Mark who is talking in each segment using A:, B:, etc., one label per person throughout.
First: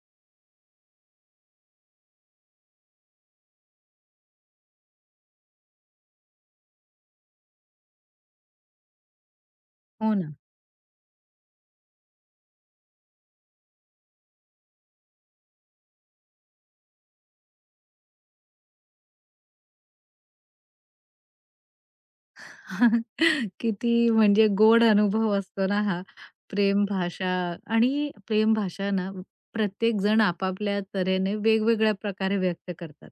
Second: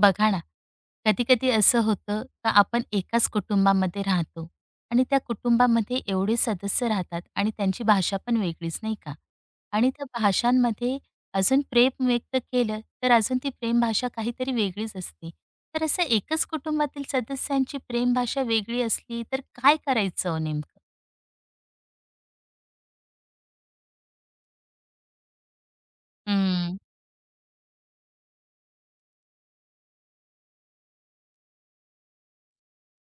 A: बघा ना, कधी-कधी असं होतं का आपण एकाच कुटुंबामध्ये राहतो आणि त्या कुटुंबामध्ये एवढे सदस्य राहतात आणि त्यांची भाषा पण वेगळीच, नाही का? आणि त्या
B: हो ना.
A: भाषांमध्ये अजून प्रेम व्यक्त केलं, तर अजून ती प्रेम भाषा काहीतरी वेगळीच असते. तर असं एकच कुटुंबातील सदस्यांची प्रेम भाषा वेगळी असली, तर काय करायचं हो नेमकं?
B: किती म्हणजे गोड अनुभव असतो ना हा.
A: हं.
B: प्रेम भाषा आणि प्रेम भाषा ना प्रत्येक जण आपापल्या तऱ्हेने वेगवेगळ्या प्रकारे व्यक्त करतात.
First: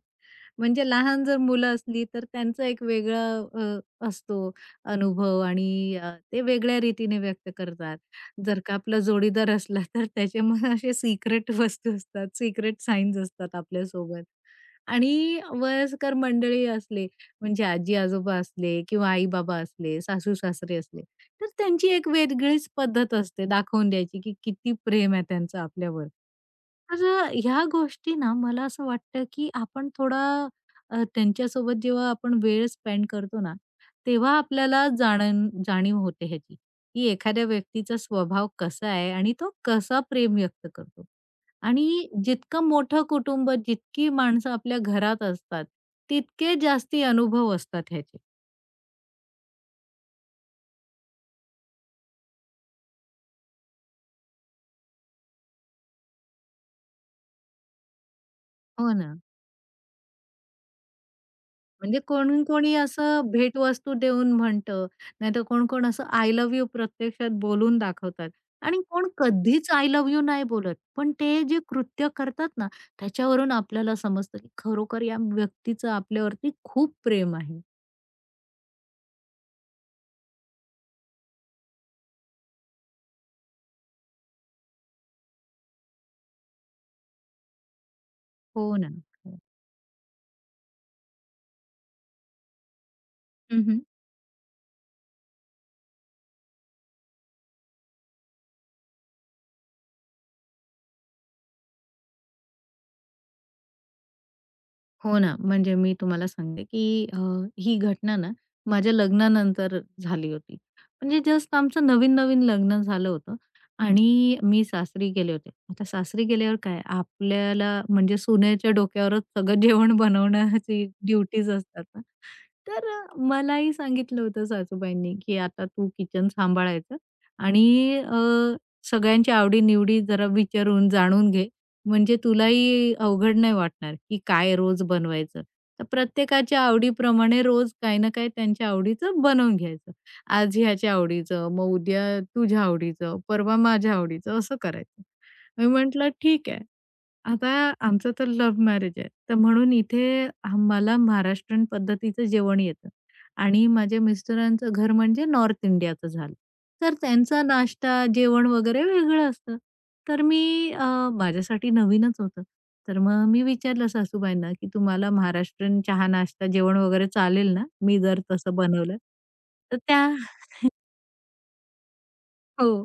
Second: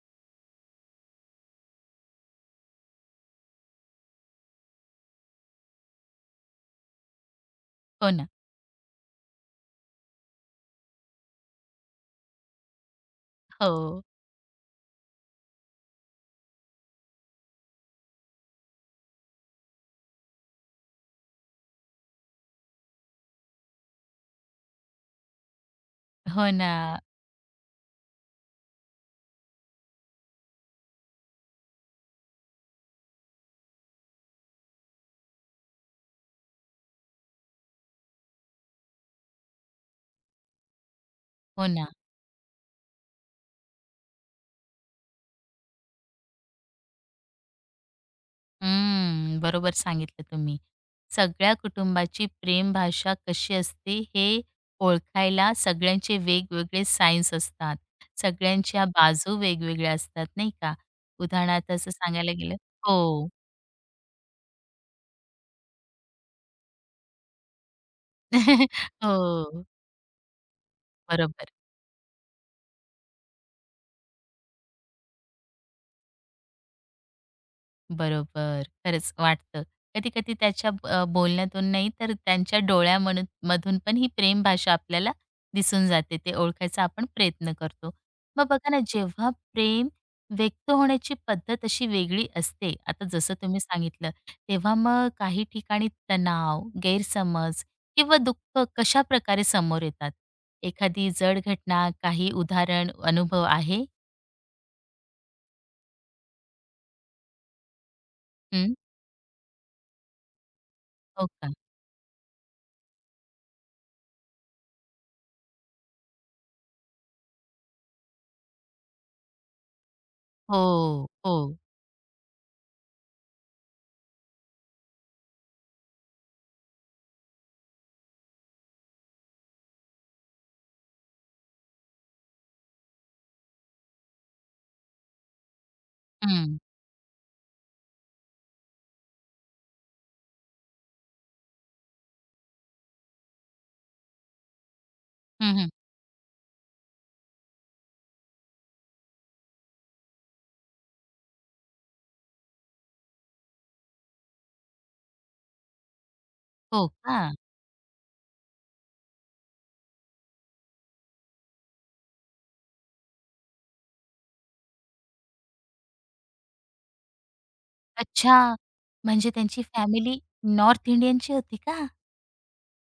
B: म्हणजे लहान जर मुलं असली तर त्यांचा एक वेगळा असतो अनुभव आणि ते वेगळ्या रीतीने व्यक्त करतात.
A: हो ना.
B: जर का आपला जोडीदार असला तर त्याचे मग असे सिक्रेट वस्तू असतात, सिक्रेट सायन्स असतात
A: हो.
B: आपल्यासोबत. आणि वयस्कर मंडळी असले म्हणजे आजी-आजोबा असले किंवा आई-बाबा असले, सासू-सासरे असले, तर त्यांची एक वेगळीच पद्धत असते दाखवून द्यायची, की किती प्रेम आहे त्यांचं आपल्यावर.
A: हो ना.
B: तर ह्या गोष्टी ना मला असं वाटतं, की आपण थोडा त्यांच्यासोबत जेव्हा आपण वेळ स्पेंड करतो ना, तेव्हा आपल्याला जाणीव होते ह्याची, की एखाद्या व्यक्तीचा स्वभाव कसा आहे आणि तो कसा प्रेम व्यक्त करतो.
A: हो ना.
B: आणि जितकं मोठं कुटुंब, जितकी माणसं आपल्या घरात असतात, तितके जास्ती अनुभव असतात ह्याचे.
A: हं. बरोबर सांगितलं तुम्ही. सगळ्या कुटुंबाची प्रेम भाषा कशी असते हे ओळखायला सगळ्यांचे वेगवेगळे सायन्स असतात. सगळ्यांच्या
B: हो ना.
A: बाजू वेगवेगळ्या असतात नाही का? उदाहरणार्थ असं
B: म्हणजे
A: सांगायला
B: कोणी
A: गेलं
B: कोणी
A: हो.
B: असं भेटवस्तू देऊन म्हणतं, नाहीतर कोण कोण असं आय लव्ह यू प्रत्यक्षात बोलून दाखवतात आणि कोण
A: हो,
B: कधीच आय लव्ह यू नाही बोलत. पण ते
A: बरोबर.
B: जे कृत्य करतात ना, त्याच्यावरून आपल्याला समजतं की खरोखर या व्यक्तीचं आपल्यावरती खूप प्रेम आहे.
A: बरोबर. खरंच वाटतं. कधी-कधी त्याच्या बोलण्यातून नाही तर त्यांच्या मधून पण ही प्रेम भाषा आपल्याला दिसून जाते. ते ओळखायचा आपण प्रयत्न करतो. मग
B: हो
A: बघा ना,
B: ना.
A: जेव्हा
B: हो.
A: प्रेम व्यक्त होण्याची पद्धत अशी वेगळी असते, आता जसं तुम्ही सांगितलं, तेव्हा मग काही ठिकाणी तणाव, गैरसमज किंवा दुःख कशाप्रकारे समोर येतात? एखादी जड घटना, काही उदाहरण, अनुभव आहे?
B: हो ना, म्हणजे मी तुम्हाला सांगते, की ही घटना ना
A: हं.
B: माझ्या लग्नानंतर झाली होती. म्हणजे
A: हो का?
B: जस्ट आमचं नवीन-नवीन लग्न झालं होतं आणि मी सासरी गेले होते. आता सासरी गेल्यावर काय आपल्याला म्हणजे सुनेच्या डोक्यावरच सगळं जेवण बनवण्याची
A: हो,
B: ड्युटीज
A: हो.
B: असतात ना. तर मलाही सांगितलं होतं सासूबाईंनी, की आता तू किचन सांभाळायचं आणि सगळ्यांची आवडी जरा विचारून, जाणून घे म्हणजे तुलाही अवघड नाही वाटणार, की काय रोज बनवायचं. तर
A: हं.
B: प्रत्येकाच्या आवडीप्रमाणे रोज काही ना काही त्यांच्या आवडीचं बनवून घ्यायचं. आज ह्याच्या आवडीचं, मग उद्या तुझ्या आवडीचं, परवा माझ्या आवडीचं असं करायचं. मी
A: हं,
B: म्हटलं ठीक आहे. आता आमचं तर लव्ह मॅरेज आहे. तर म्हणून इथे मला महाराष्ट्रीयन पद्धतीचं जेवण येतं आणि माझ्या मिस्टरांचं घर म्हणजे नॉर्थ इंडियाचं झालं.
A: हो.
B: तर
A: हां.
B: त्यांचा नाश्ता, जेवण वगैरे वेगळं असतं. तर मी अ, माझ्यासाठी नवीनच होतं. तर मग मी विचारलं सासूबाईंना, की "तुम्हाला महाराष्ट्रीयन चहा, नाश्ता, जेवण वगैरे चालेल ना, मी जर
A: अच्छा.
B: तसं बनवलं?"
A: म्हणजे त्यांची
B: तर त्या
A: फॅमिली नॉर्थ इंडियनची होती का?
B: हो.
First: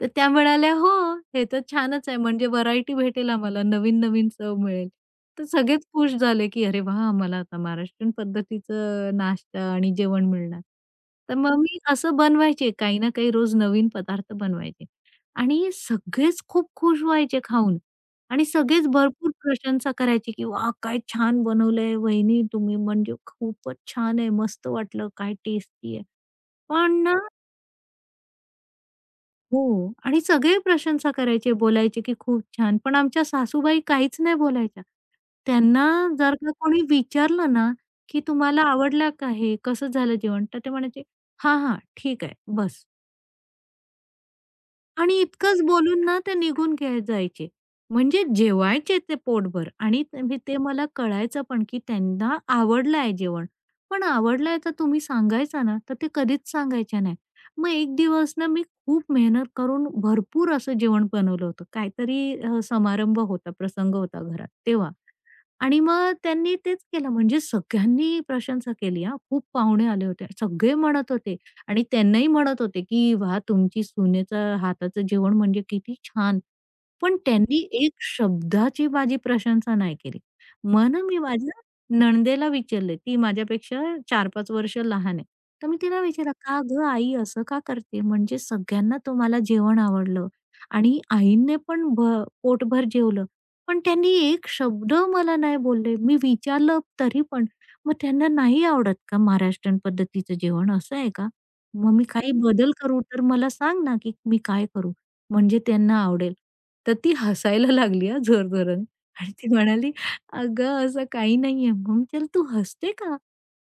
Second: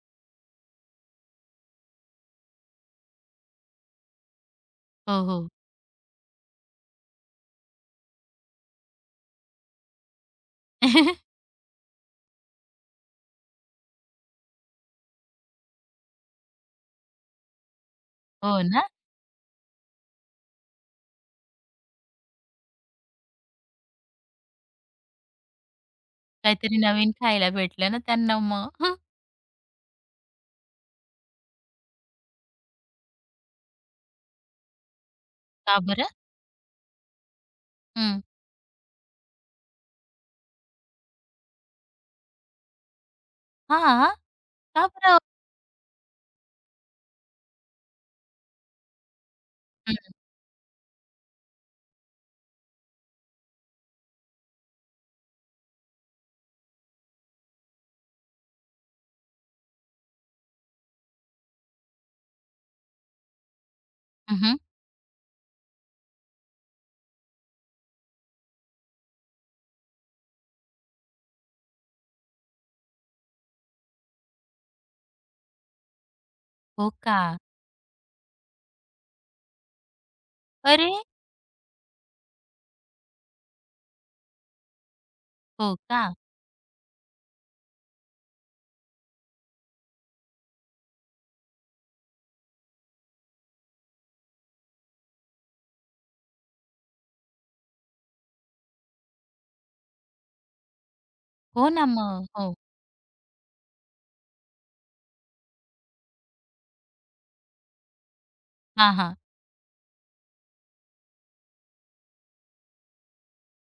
B: तर त्या म्हणाल्या, "हो, हे तर छानच आहे. म्हणजे व्हरायटी भेटेल आम्हाला, नवीन-नवीन चव मिळेल."
A: हो,
B: तर
A: हो.
B: सगळेच खुश झाले, की "अरे वाह! आम्हाला आता महाराष्ट्रीयन पद्धतीचं नाश्ता आणि जेवण मिळणार." तर मग मी असं बनवायचे, काही ना काही रोज नवीन पदार्थ बनवायचे आणि सगळेच खूप खुश व्हायचे खाऊन आणि
A: हो ना?
B: सगळेच भरपूर प्रशंसा करायची, की "वाह! काय छान बनवलंय वहिनी तुम्ही, म्हणजे खूपच छान आहे. मस्त वाटलं, काय टेस्टी आहे."
A: काहीतरी
B: पण
A: नवीन
B: ना
A: खायला भेटलं ना त्यांना मग. हं.
B: हो. आणि सगळे प्रशंसा करायचे, बोलायचे की खूप छान. पण आमच्या सासूबाई काहीच नाही बोलायच्या.
A: का
B: त्यांना
A: बरं?
B: जर का कोणी विचारलं ना,
A: हं.
B: की "तुम्हाला आवडला का हे? कसं झालं जेवण?" तर ते म्हणायचे, "हां, हां. ठीक आहे. बस."
A: हां. का बरं?
B: आणि इतकंच बोलून ना ते निघून जायचे. म्हणजे जेवायचे ते पोटभर
A: हं.
B: आणि ते मला कळायचं पण की त्यांना आवडलं आहे जेवण. पण आवडलं आहे तर तुम्ही सांगायचा ना, तर ते कधीच सांगायचे नाही. मग एक दिवस ना मी खूप मेहनत करून भरपूर असं जेवण बनवलं होतं. काहीतरी समारंभ होता, प्रसंग होता घरात
A: हं,
B: तेव्हा. आणि मग त्यांनी तेच केलं म्हणजे सगळ्यांनी प्रशंसा केली हां. खूप पाहुणे आले होते. सगळे म्हणत होते, आणि त्यांनाही म्हणत होते, की "वाह! तुमची सुनेचं हाताचं जेवण म्हणजे किती छान."
A: हो का?
B: पण त्यांनी एक शब्दाची माझी प्रशंसा नाही केली. मग
A: अरे!
B: ना मी माझ्या नणंदेला विचारले, ती माझ्यापेक्षा 4-5 वर्ष लहान आहे. तर
A: हो.
B: मी तिला
A: का?
B: विचारलं, "का गं आई असं का करते? म्हणजे सगळ्यांना तुम्हाला जेवण आवडलं आणि आईने पण भ पोटभर जेवलं, पण त्यांनी एक शब्द मला नाही बोलले." मी विचारलं तरी पण, "मग त्यांना नाही आवडत का महाराष्ट्रीयन पद्धतीचं जेवण असं आहे का?"
A: हो ना
B: मग मी
A: मग.
B: काही
A: हो.
B: बदल करू तर मला सांग ना, की मी काय करू? म्हणजे त्यांना आवडेल. तर ती हसायला लागली हां जोरजोराने
A: हां, हां.
B: आणि ती म्हणाली, "अगं असं काही नाहीये." मग चल "तू हसते का?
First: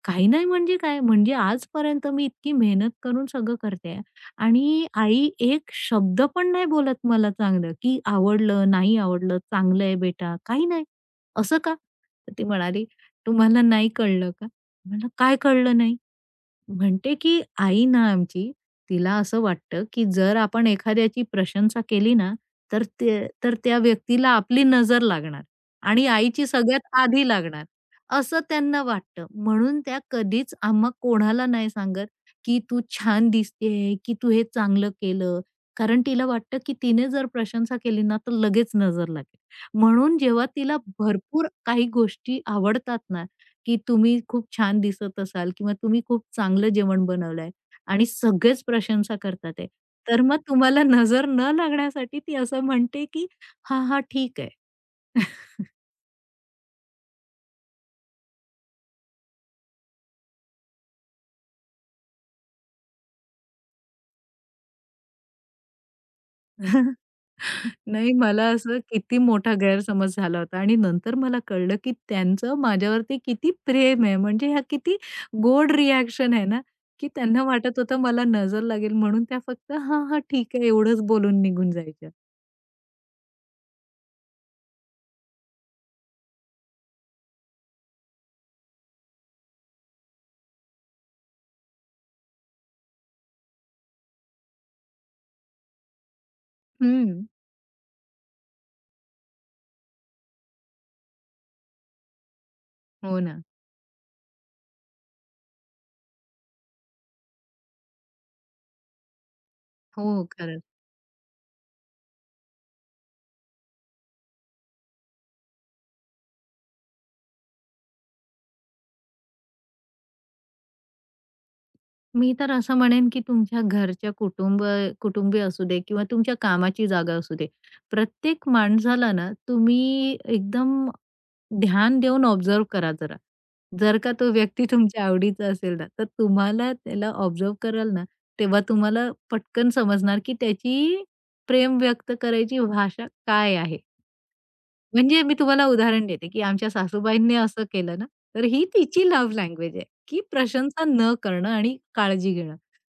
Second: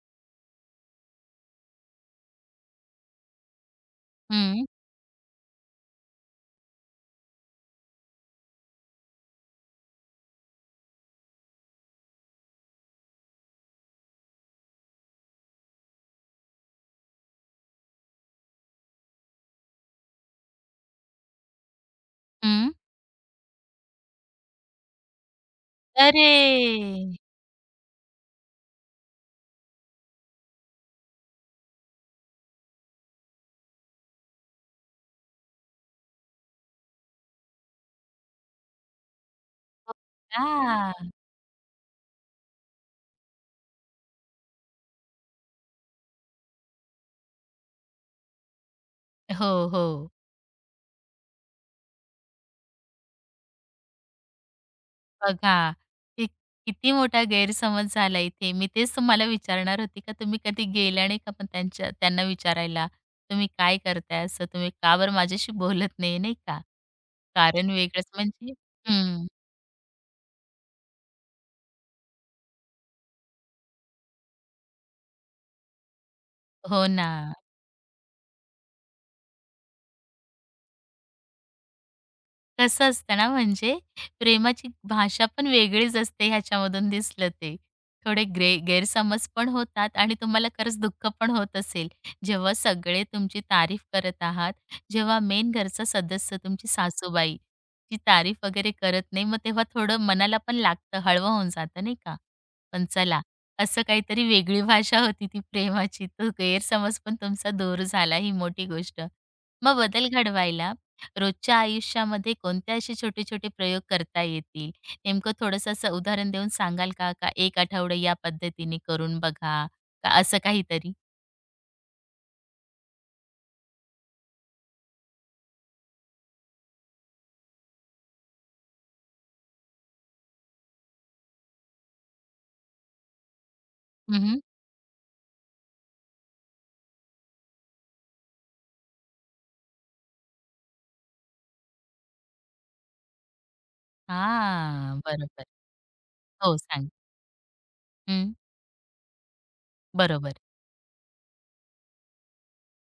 B: काही नाही म्हणजे काय? म्हणजे आजपर्यंत मी इतकी मेहनत करून सगळं करते आहे
A: हं.
B: आणि आई एक शब्द पण नाही बोलत मला चांगलं, की आवडलं, नाही आवडलं, चांगलं आहे बेटा, काही नाही. असं का?" तर ती म्हणाली, "तुम्हाला नाही कळलं का?" म्हणलं, "काय कळलं नाही?" म्हणते की आई ना आमची, तिला असं वाटतं की जर आपण एखाद्याची प्रशंसा केली ना,
A: हं.
B: तर त्या व्यक्तीला आपली नजर लागणार आणि
A: अरे!
B: आईची सगळ्यात आधी लागणार, असं त्यांना वाटतं. म्हणून त्या कधीच आम्हा कोणाला नाही सांगत की "तू छान दिसतेय" की "तू हे चांगलं केलं." कारण तिला वाटतं की तिने जर प्रशंसा केली ना, तर लगेच नजर लागेल. म्हणून जेव्हा तिला
A: हा,
B: भरपूर काही गोष्टी आवडतात ना, की तुम्ही खूप छान दिसत असाल किंवा तुम्ही खूप चांगलं जेवण बनवलंय आणि सगळेच प्रशंसा करतात आहे.
A: हो, हो.
B: तर मग तुम्हाला नजर न लागण्यासाठी ती असं म्हणते की "हां, हां, ठीक आहे."
A: बघा, कि किती मोठा गैरसमज झाला इथे. मी तेच तुम्हाला विचारणार होती का तुम्ही कधी गेल्या नाही का पण त्यांना विचारायला, तुम्ही काय करताय असं? तुम्ही का बरं माझ्याशी बोलत नाही, नाही का? कारण वेगळंच
B: नाही मला
A: म्हणजे
B: असं किती
A: हं.
B: मोठा गैरसमज झाला होता आणि नंतर मला कळलं की त्यांचं माझ्यावरती किती प्रेम आहे. म्हणजे ह्या किती गोड रिएक्शन आहे ना,
A: हो ना.
B: की त्यांना वाटत होतं मला नजर लागेल म्हणून त्या फक्त "हां, हां, ठीक आहे" एवढंच बोलून निघून जायच्या.
A: कसं असतं ना, म्हणजे प्रेमाची भाषा पण वेगळीच असते ह्याच्यामधून दिसलं ते. थोडे ग्रे गैरसमज पण होतात आणि तुम्हाला खरंच दुःख पण होत असेल. जेव्हा सगळे तुमची तारीफ करत आहात, जेव्हा मेन घरचा सदस्य तुमची
B: हं.
A: सासूबाई ती तारीफ वगैरे करत नाही, मग तेव्हा थोडं मनाला पण लागतं, हळवं होऊन जातं नाही का? पण
B: हो
A: चला,
B: ना.
A: असं काहीतरी वेगळी भाषा होती ती प्रेमाची. तो गैरसमज पण तुमचा दूर झाला, ही मोठी गोष्ट. मग
B: हो,
A: बदल
B: खरंच.
A: घडवायला रोजच्या आयुष्यामध्ये कोणते असे छोटे-छोटे प्रयोग करता येतील? नेमकं थोडंसं असं उदाहरण देऊन सांगाल का? का एक आठवडा या पद्धतीने करून बघा, का असं काहीतरी?
B: मी तर असं म्हणेन, की तुमच्या घरच्या कुटुंबीय असू दे किंवा तुमच्या कामाची जागा असू दे. प्रत्येक माणसाला ना तुम्ही एकदम ध्यान देऊन ऑब्झर्व्ह करा जरा. जर का
A: हं,
B: तो
A: हं.
B: व्यक्ती तुमच्या आवडीचा असेल ना, तर तुम्हाला त्याला ऑब्झर्व्ह कराल ना, तेव्हा तुम्हाला पटकन समजणार, की त्याची प्रेम व्यक्त करायची भाषा काय आहे. म्हणजे मी
A: बरोबर.
B: तुम्हाला उदाहरण देते, की
A: हो,
B: आमच्या
A: सांग.
B: सासूबाईंनी असं केलं ना,
A: हं,
B: तर ही तिची लव्ह लँग्वेज आहे, की
A: बरोबर.
B: प्रशंसा न करणं आणि काळजी घेणं.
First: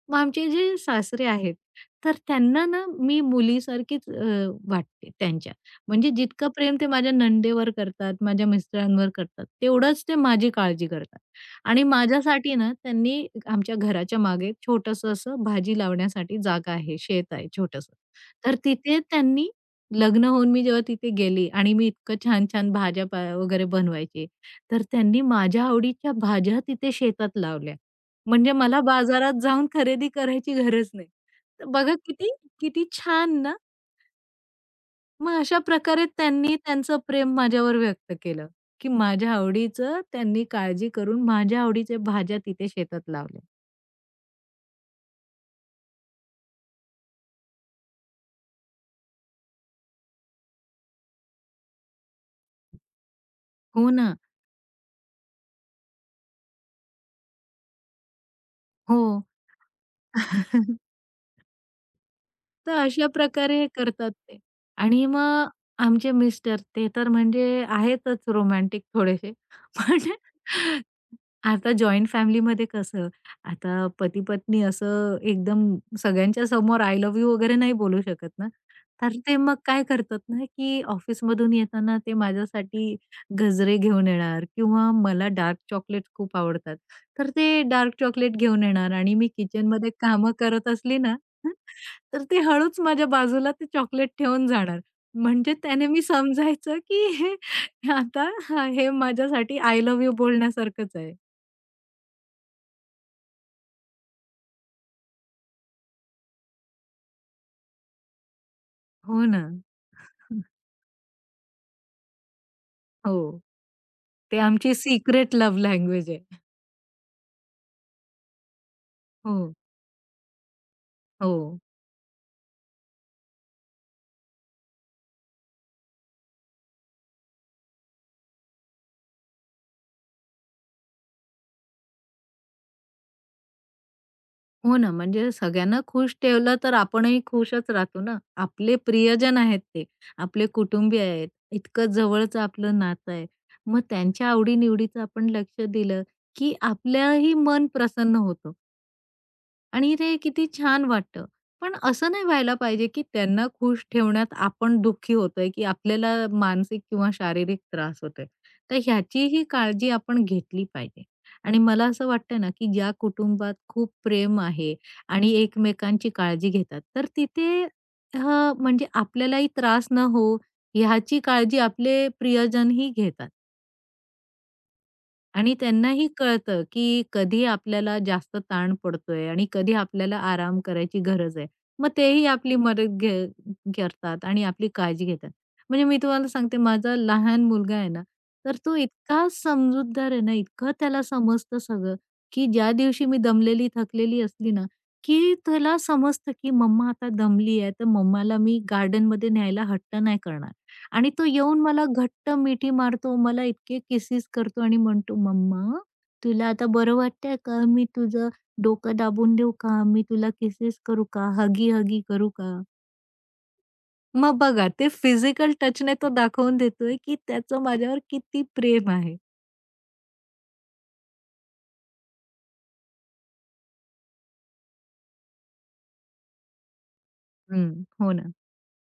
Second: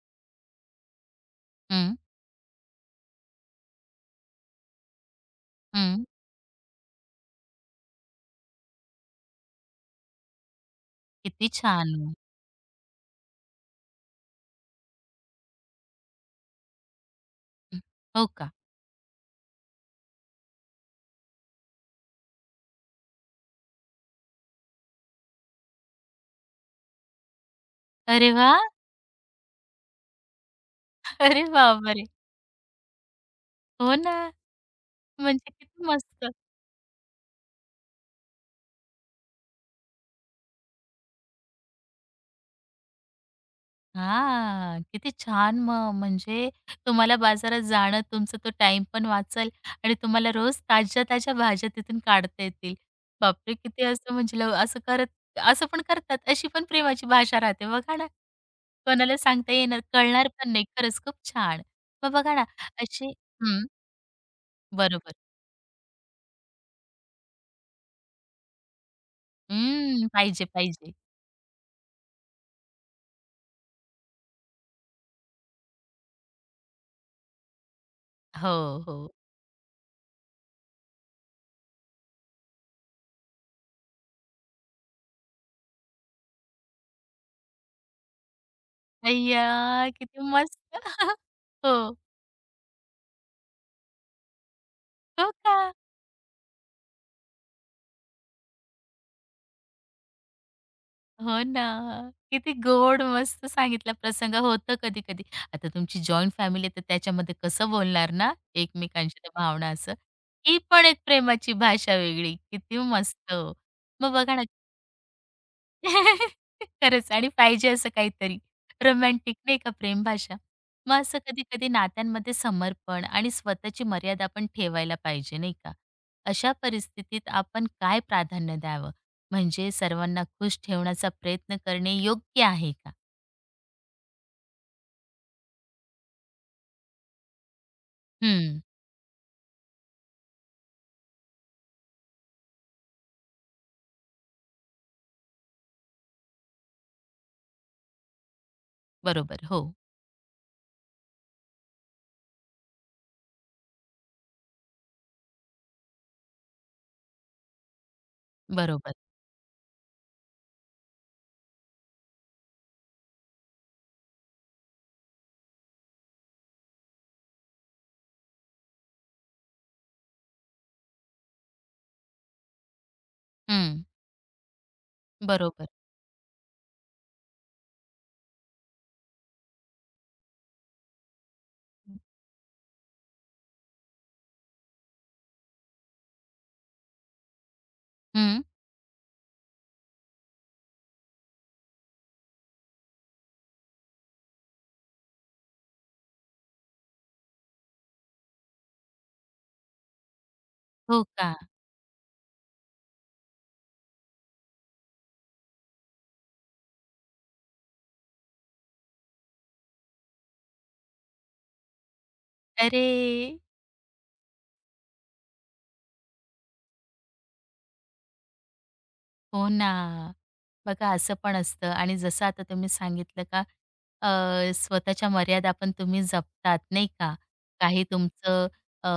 B: मग आमचे जे सासरे आहेत,
A: हं,
B: तर त्यांना ना मी मुलीसारखीच वाटते त्यांच्या.
A: हं.
B: म्हणजे जितकं प्रेम ते माझ्या नणंदेवर करतात, माझ्या मिस्टरांवर करतात, तेवढंच ते माझी काळजी करतात.
A: किती
B: आणि
A: छान.
B: माझ्यासाठी ना त्यांनी आमच्या घराच्या मागे एक छोटंसं असं भाजी लावण्यासाठी जागा आहे, शेत आहे छोटंसं.
A: हो का?
B: तर तिथे त्यांनी लग्न होऊन मी जेव्हा तिथे गेली आणि मी इतकं छान-छान भाज्या पा वगैरे बनवायची, तर त्यांनी माझ्या आवडीच्या भाज्या तिथे शेतात लावल्या.
A: अरे
B: म्हणजे
A: वाह!
B: मला बाजारात जाऊन खरेदी करायची गरज नाही.
A: अरे
B: तर बघा
A: बापरे!
B: किती किती छान ना.
A: हो ना.
B: मग
A: म्हणजे
B: अशा
A: किती
B: प्रकारे
A: मस्त.
B: त्यांनी त्यांचं प्रेम माझ्यावर व्यक्त केलं, की माझ्या आवडीचं त्यांनी काळजी करून माझ्या आवडीच्या भाज्या तिथे शेतात लावल्या.
A: हां, किती छान मग. म्हणजे तुम्हाला बाजारात जाणं, तुमचा तो टाईम पण वाचल, आणि तुम्हाला रोज ताज्या-ताज्या भाज्या तिथून काढता येतील. बापरे! किती
B: हो
A: असं
B: ना.
A: म्हणजे लव असं करत असं पण करतात. अशी पण प्रेमाची भाषा राहते बघा ना.
B: हो.
A: कोणाला सांगता येणार, कळणार पण नाही. खरंच खूप छान. मग बघा ना
B: तर अशा
A: अशी
B: प्रकारे
A: हं,
B: हे करतात ते. आणि
A: बरोबर.
B: मग आमचे मिस्टर ते तर म्हणजे आहेतच रोमॅन्टिक थोडेसे. पण
A: हं, पाहिजे, पाहिजे.
B: आता जॉइंट फॅमिलीमध्ये कसं, आता पती-पत्नी असं एकदम सगळ्यांच्या समोर आय लव्ह यू वगैरे नाही बोलू शकत ना.
A: हो, हो.
B: तर ते मग काय करतात ना, की ऑफिसमधून येताना ते माझ्यासाठी गजरे घेऊन येणार किंवा मला डार्क चॉकलेट खूप आवडतात. तर ते डार्क चॉकलेट घेऊन येणार आणि मी
A: अय्या!
B: किचनमध्ये
A: किती
B: कामं
A: मस्त.
B: करत असली ना,
A: हो,
B: तर ते हळूच माझ्या बाजूला ते चॉकलेट ठेवून जाणार.
A: हो का?
B: म्हणजे त्याने मी समजायचं, की हे आता हे माझ्यासाठी आय लव्ह यू बोलण्यासारखंच आहे.
A: हो ना. किती गोड मस्त सांगितला प्रसंग. होतं कधी-कधी. आता तुमची जॉइंट फॅमिली आहे तर त्याच्यामध्ये कसं बोलणार ना एकमेकांशी
B: हो
A: त्या
B: ना.
A: भावना असं. ही पण एक प्रेमाची भाषा वेगळी. किती मस्त.
B: हो.
A: हो. मग बघा
B: ते
A: ना
B: आमची सिक्रेट लव्ह लँग्वेज आहे.
A: खरंच आणि पाहिजे असं काहीतरी रोमॅन्टिक
B: हो,
A: नाही का प्रेम भाषा. मग असं
B: हो.
A: कधी-कधी नात्यांमध्ये समर्पण आणि स्वतःची मर्यादा पण ठेवायला पाहिजे नाही का. अशा परिस्थितीत आपण काय प्राधान्य द्यावं? म्हणजे सर्वांना खुश ठेवण्याचा प्रयत्न करणे योग्य आहे का?
B: हो ना, म्हणजे सगळ्यांना खुश ठेवलं तर आपणही खुशच राहतो ना.
A: हं,
B: आपले प्रियजन आहेत ते. आपले कुटुंबीय आहेत. इतकं जवळचं आपलं नातं आहे. मग त्यांच्या आवडी-निवडीचं आपण लक्ष दिलं, की आपल्याही मन प्रसन्न होतं.
A: बरोबर. हो,
B: आणि ते किती छान वाटतं. पण असं नाही व्हायला पाहिजे, की त्यांना खुश ठेवण्यात आपण दुःखी होतोय, की आपल्याला मानसिक किंवा शारीरिक त्रास होतोय. तर
A: बरोबर.
B: ह्याचीही काळजी आपण घेतली पाहिजे. आणि मला असं वाटतं ना, की ज्या कुटुंबात खूप प्रेम आहे आणि एकमेकांची काळजी घेतात, तर तिथे अ, म्हणजे आपल्यालाही त्रास न होवो ह्याची काळजी आपले प्रियजनही घेतात.
A: हं,
B: आणि
A: बरोबर.
B: त्यांनाही कळतं, की कधी आपल्याला जास्त ताण पडतोय आणि कधी आपल्याला आराम करायची गरज आहे. मग तेही आपली मदत घे करतात आणि आपली काळजी घेतात. म्हणजे मी तुम्हाला सांगते माझा लहान मुलगा आहे ना,
A: हं,
B: तर तो इतका समजूतदार आहे ना, इतकं त्याला समजतं सगळं, की ज्या दिवशी मी दमलेली, थकलेली असली ना, की त्याला समजतं, की मम्मा आता दमली आहे, तर मम्माला मी गार्डनमध्ये न्यायला हट्ट नाही करणार.
A: हो
B: आणि तो
A: का?
B: येऊन मला घट्ट मिठी मारतो, मला इतके किसेस करतो आणि म्हणतो, "मम्मा, तुला आता बरं वाटतंय का? मी तुझं डोकं दाबून देऊ का? मी तुला किसेस करू का? हगी-हगी करू का?"
A: अरे!
B: मग बघा, ते फिजिकल टचने तो दाखवून देतोय, की त्याचं माझ्यावर किती प्रेम आहे.
A: हो ना. बघा असं पण असतं आणि जसं आता तुम्ही सांगितलं का स्वतःच्या मर्यादा पण तुम्ही जपतात नाही का? काही
B: हं. हो ना.
A: तुमचं अ,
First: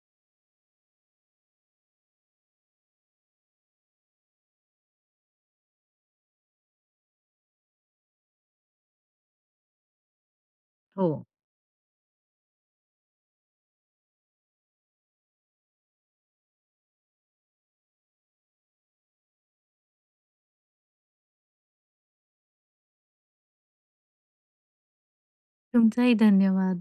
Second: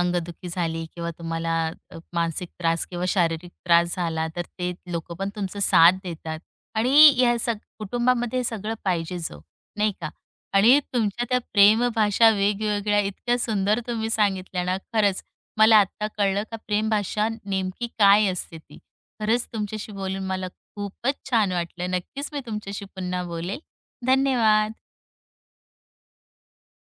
A: अंगदुखी झाली किंवा तुम्हाला मानसिक त्रास किंवा शारीरिक त्रास झाला, तर ते लोकं पण तुमचा साथ देतात आणि या कुटुंबामध्ये हे सगळं पाहिजेच हो, नाही का? आणि
B: हो.
A: तुमच्या त्या प्रेम भाषा वेगवेगळ्या इतक्या सुंदर तुम्ही सांगितल्या ना, खरंच मला आत्ता कळलं का प्रेम भाषा नेमकी काय असते ती. खरंच तुमच्याशी बोलून मला खूपच छान वाटलं. नक्कीच मी तुमच्याशी पुन्हा बोलेल. धन्यवाद.
B: तुमचाही धन्यवाद.